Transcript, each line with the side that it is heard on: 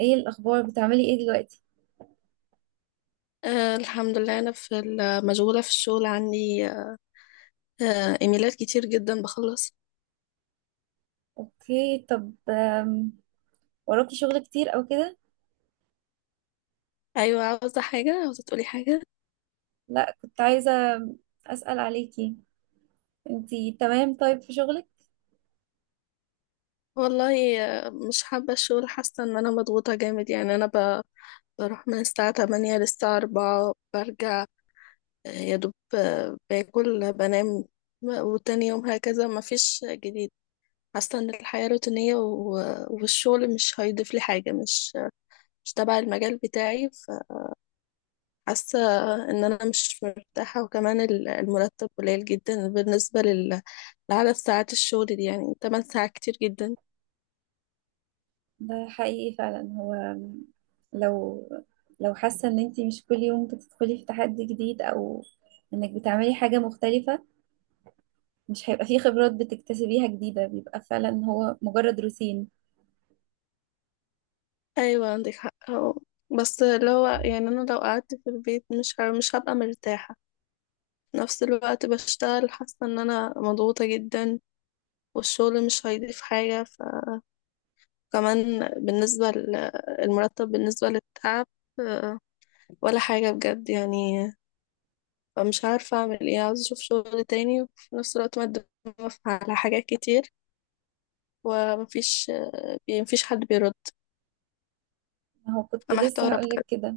right: ايه الاخبار؟ بتعملي ايه دلوقتي؟
left: الحمد لله، أنا في مشغولة في الشغل عندي. إيميلات كتير جدا بخلص.
right: اوكي. طب آم، وراكي شغل كتير او كده؟
left: أيوة، عاوزة تقولي حاجة؟
right: لا، كنت عايزه اسال عليكي. انتي تمام طيب في شغلك؟
left: والله. مش حابة الشغل، حاسة إن أنا مضغوطة جامد، يعني أنا بروح من الساعة 8 للساعة 4 برجع. يا دوب باكل بنام، وتاني يوم هكذا، مفيش جديد. حاسة إن الحياة روتينية والشغل مش هيضيف لي حاجة، مش تبع المجال بتاعي. حاسة ان انا مش مرتاحة، وكمان المرتب قليل جدا بالنسبة لعدد ساعات الشغل دي، يعني 8 ساعات كتير جدا.
right: ده حقيقي فعلا. هو آم، لو لو حاسه ان انتي مش كل يوم بتدخلي في تحدي جديد، او انك بتعملي حاجه مختلفه، مش هيبقى فيه خبرات بتكتسبيها جديده، بيبقى فعلا هو مجرد روتين.
left: ايوه، عندك حق أهو. بس اللي هو يعني انا لو قعدت في البيت مش مش هبقى مرتاحة، في نفس الوقت بشتغل حاسة ان انا مضغوطة جدا، والشغل مش هيضيف حاجة، فكمان بالنسبة للمرتب بالنسبة للتعب، آه، ولا حاجة بجد يعني. فمش عارفة أعمل إيه، عاوزة أشوف شغل تاني، وفي نفس الوقت مقدمة على حاجات كتير، ومفيش يعني مفيش حد بيرد،
right: ما هو كنت لسه
left: فمحتارة
right: هقولك
left: بجد.
right: كده،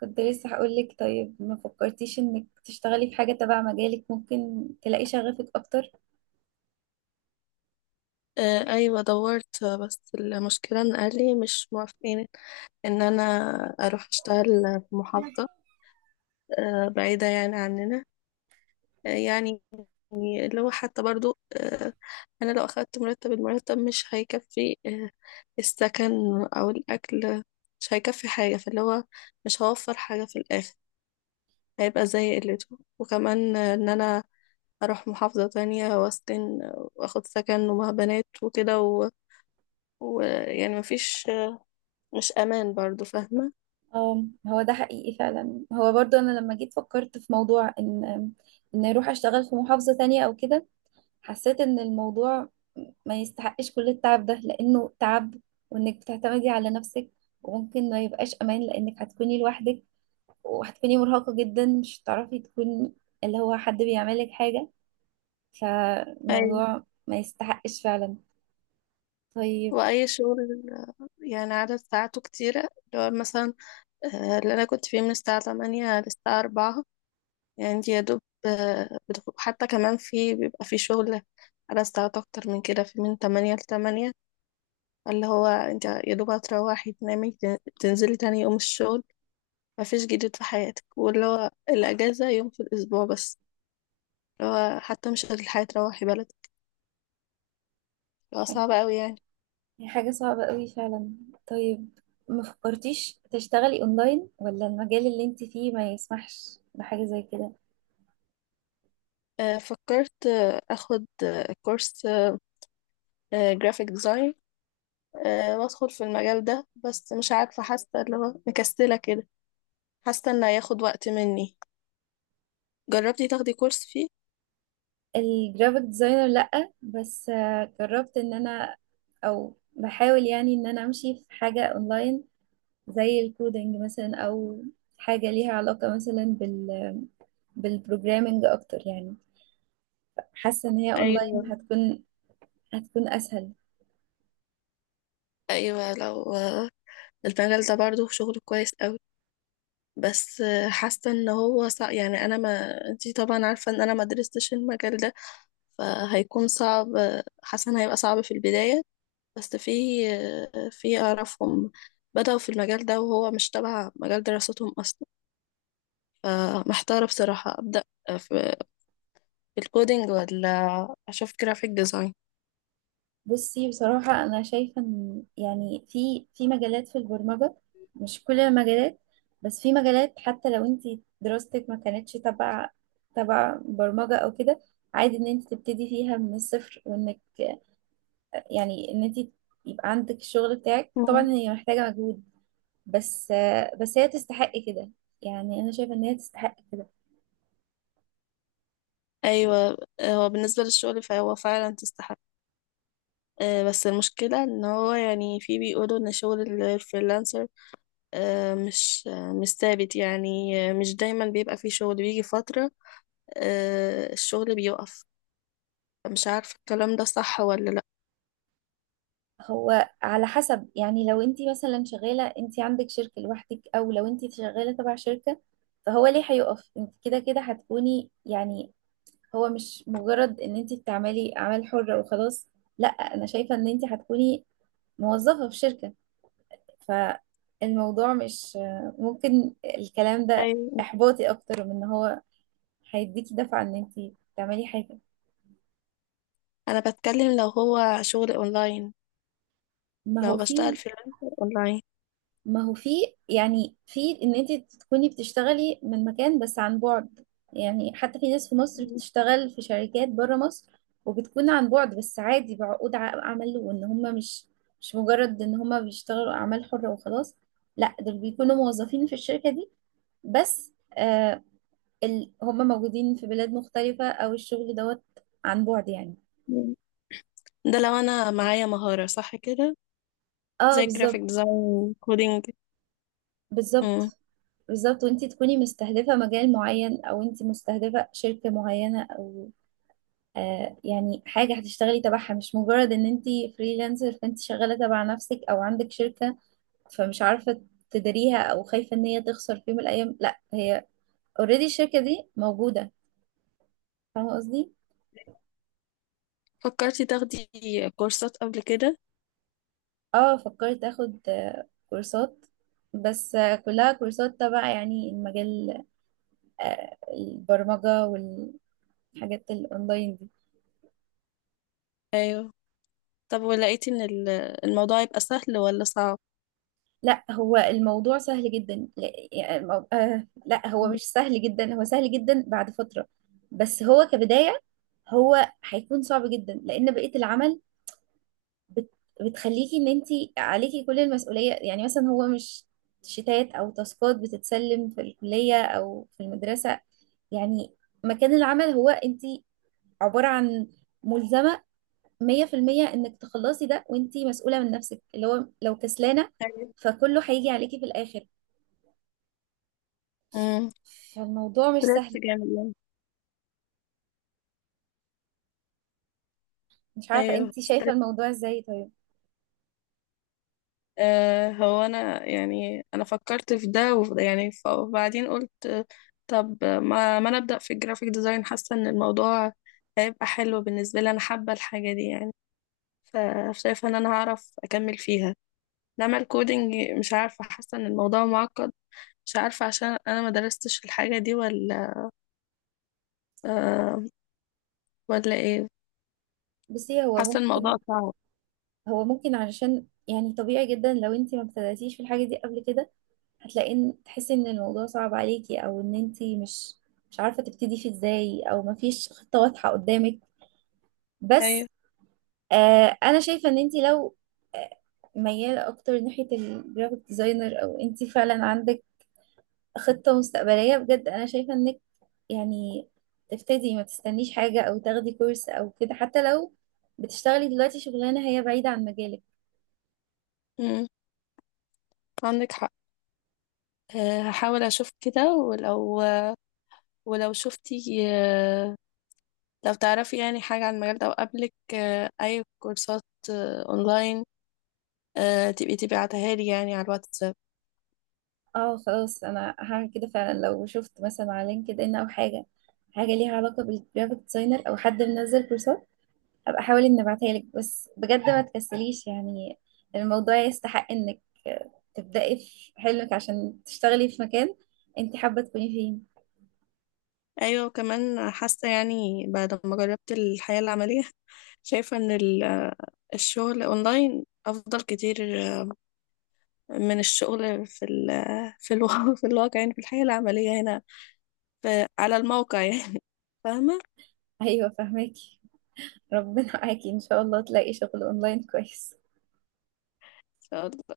right: كنت لسه هقولك طيب ما فكرتيش انك تشتغلي في حاجة تبع مجالك؟ ممكن تلاقي شغفك اكتر.
left: أيوة دورت، بس المشكلة إن أهلي مش موافقين إن أنا أروح أشتغل في محافظة بعيدة يعني عننا. يعني اللي هو حتى برضو أنا لو أخدت مرتب المرتب مش هيكفي، السكن أو الأكل مش هيكفي حاجة، فاللي هو مش هوفر حاجة في الآخر، هيبقى زي قلته، وكمان ان انا اروح محافظة تانية واسكن، واخد سكن ومع بنات وكده، ويعني مفيش، مش امان برضو، فاهمة؟
right: اه، هو ده حقيقي فعلا. هو برضو انا لما جيت فكرت في موضوع ان ان اروح اشتغل في محافظة تانية او كده، حسيت ان الموضوع ما يستحقش كل التعب ده، لانه تعب، وانك بتعتمدي على نفسك، وممكن ما يبقاش امان لانك هتكوني لوحدك، وهتكوني مرهقة جدا، مش هتعرفي تكوني اللي هو حد بيعملك حاجة،
left: اي
right: فالموضوع ما يستحقش فعلا. طيب،
left: واي شغل يعني عدد ساعاته كتيرة، اللي هو مثلا اللي انا كنت فيه من الساعة 8 للساعة 4، يعني دي يا دوب، حتى كمان في بيبقى في شغل على ساعات اكتر من كده، في من 8 ل 8، اللي هو انت يا دوب هتروحي تنامي، تنزلي تاني يوم الشغل، مفيش جديد في حياتك، واللي هو الأجازة يوم في الأسبوع بس، اللي هو حتى مش الحياة تروحي بلدك، اللي هو صعب أوي يعني.
right: هي حاجة صعبة قوي فعلا. طيب ما فكرتيش تشتغلي اونلاين؟ ولا المجال اللي انت فيه ما يسمحش بحاجة زي كده؟
left: فكرت، أخد كورس جرافيك ديزاين وأدخل في المجال ده، بس مش عارفة، حاسة اللي هو مكسلة كده، حاسة إنه هياخد وقت مني. جربتي تاخدي كورس فيه؟
right: الجرافيك ديزاينر لأ، بس جربت ان انا، او بحاول يعني ان انا امشي في حاجة اونلاين زي الكودينج مثلا، او حاجة ليها علاقة مثلا بال بالبروجرامينج اكتر يعني. حاسة ان هي اونلاين
left: أيوة.
right: هتكون، هتكون اسهل.
left: أيوة، لو المجال ده برضه شغله كويس أوي، بس حاسة إن هو يعني أنا، ما أنتي طبعا عارفة إن أنا ما درستش المجال ده، فهيكون صعب، حاسة إن هيبقى صعب في البداية، بس في أعرفهم بدأوا في المجال ده وهو مش تبع مجال دراستهم أصلا، فمحتارة بصراحة أبدأ في في الكودينج ولا أشوف جرافيك ديزاين.
right: بصي بصراحة أنا شايفة إن يعني في مجالات في البرمجة، مش كل المجالات، بس في مجالات حتى لو أنت دراستك ما كانتش تبع برمجة أو كده، عادي إن أنت تبتدي فيها من الصفر، وإنك يعني إن أنت يبقى عندك الشغل بتاعك. طبعا
left: مم.
right: هي محتاجة مجهود، بس بس هي تستحق كده، يعني أنا شايفة إن هي تستحق كده.
left: أيوة. هو بالنسبة للشغل فهو فعلا تستحق، بس المشكلة إن هو يعني في بيقولوا إن شغل الفريلانسر مش ثابت، يعني مش دايما بيبقى فيه شغل، بيجي فترة الشغل بيقف، مش عارفة الكلام ده صح ولا لأ.
right: هو على حسب، يعني لو انت مثلا شغالة، انت عندك شركة لوحدك، او لو انت شغالة تبع شركة، فهو ليه هيقف؟ انت كده كده هتكوني يعني، هو مش مجرد ان انت بتعملي اعمال حرة وخلاص، لا، انا شايفة ان انت هتكوني موظفة في شركة. فالموضوع مش، ممكن الكلام ده
left: ايوه.
right: احباطي اكتر من ان هو هيديكي دفعة ان انت تعملي حاجة.
left: أنا بتكلم لو هو شغل أونلاين،
right: ما هو
left: لو بشتغل
right: في
left: فريلانسر أونلاين.
right: ما هو في يعني في ان انت تكوني بتشتغلي من مكان بس عن بعد، يعني حتى في ناس في مصر بتشتغل في شركات بره مصر، وبتكون عن بعد، بس عادي بعقود عمل، وان هم مش مجرد ان هم بيشتغلوا اعمال حرة وخلاص، لا دول بيكونوا موظفين في الشركة دي. بس آه، ال... هم موجودين في بلاد مختلفة، او الشغل دوت عن بعد يعني.
left: مم. ده لو أنا معايا مهارة صح كده،
right: اه
left: زي جرافيك
right: بالظبط.
left: ديزاين كودينج.
right: بالظبط.
left: مم.
right: بالظبط، وانت تكوني مستهدفة مجال معين، او انت مستهدفة شركة معينة، او آه يعني حاجة هتشتغلي تبعها، مش مجرد ان انت فريلانسر، فانت شغالة تبع نفسك او عندك شركة، فمش عارفة تديريها او خايفة ان هي تخسر في يوم من الايام، لا، هي اوريدي الشركة دي موجودة. فاهمة قصدي؟
left: فكرتي تاخدي كورسات قبل كده؟
right: اه فكرت اخد آه كورسات، بس آه كلها كورسات تبع يعني المجال، آه البرمجة والحاجات الاونلاين دي.
left: أيوه. طب، ولقيتي إن الموضوع يبقى سهل ولا صعب؟
right: لا، هو الموضوع سهل جدا، لا يعني المو... آه لا، هو
left: مم.
right: مش سهل جدا، هو سهل جدا بعد فترة، بس هو كبداية هو هيكون صعب جدا، لأن بقية العمل بت... بتخليكي إن أنت عليكي كل المسؤولية، يعني مثلا هو مش شتات أو تاسكات بتتسلم في الكلية أو في المدرسة، يعني مكان العمل هو أنت عبارة عن ملزمة 100% إنك تخلصي ده، وأنت مسؤولة من نفسك، اللي هو لو كسلانة
left: أيوه.
right: فكله هيجي عليكي في الآخر.
left: امم
right: فالموضوع مش
left: جامد
right: سهل.
left: يعني.
right: مش عارفة
left: أيوه.
right: انت شايفة الموضوع ازاي؟ طيب،
left: هو انا يعني انا فكرت في ده وفي ده، يعني وبعدين قلت طب ما انا ابدا في الجرافيك ديزاين، حاسه ان الموضوع هيبقى حلو بالنسبه لي، انا حابه الحاجه دي يعني، فشايفه ان انا هعرف اكمل فيها، انما الكودينج مش عارفه، حاسه ان الموضوع معقد، مش عارفه عشان انا ما درستش الحاجه دي، ولا آه ولا ايه،
right: بصي، هو
left: حاسه الموضوع
right: ممكن،
left: صعب.
right: هو ممكن علشان يعني طبيعي جدا لو انت ما ابتدأتيش في الحاجة دي قبل كده، هتلاقي ان تحسي ان الموضوع صعب عليكي، او ان انت مش عارفة تبتدي فيه ازاي، او ما فيش خطة واضحة قدامك.
left: ايوه.
right: بس آه انا شايفة ان انت لو آه، ميالة اكتر ناحية الجرافيك ديزاينر، او انت فعلا عندك خطة مستقبلية بجد، أنا شايفة إنك يعني تبتدي، ما تستنيش حاجة أو تاخدي كورس أو كده، حتى لو بتشتغلي دلوقتي شغلانة هي بعيدة عن مجالك.
left: مم، عندك حق. هحاول اشوف كده، ولو شفتي، لو تعرفي يعني حاجة عن المجال ده وقبلك أي كورسات أونلاين، تبقي تبعتها لي يعني على الواتساب.
right: اه خلاص، أنا هعمل كده فعلا. لو شفت مثلا على لينكد إن أو حاجة، حاجة ليها علاقة بالجرافيك ديزاينر، أو حد منزل كورسات، أبقى أحاول إني أبعتها لك. بس بجد ما تكسليش يعني، الموضوع يستحق إنك تبدأي في حلمك، عشان تشتغلي في مكان أنت حابة تكوني فيه.
left: أيوة، وكمان حاسة يعني بعد ما جربت الحياة العملية شايفة إن الشغل أونلاين أفضل كتير من الشغل في ال آه، في الواقع في الواقع يعني في الحياة العملية هنا، في على الموقع يعني
right: أيوة، فاهمك. ربنا معاكي، ان شاء الله تلاقي شغل اونلاين كويس.
left: فاهمة؟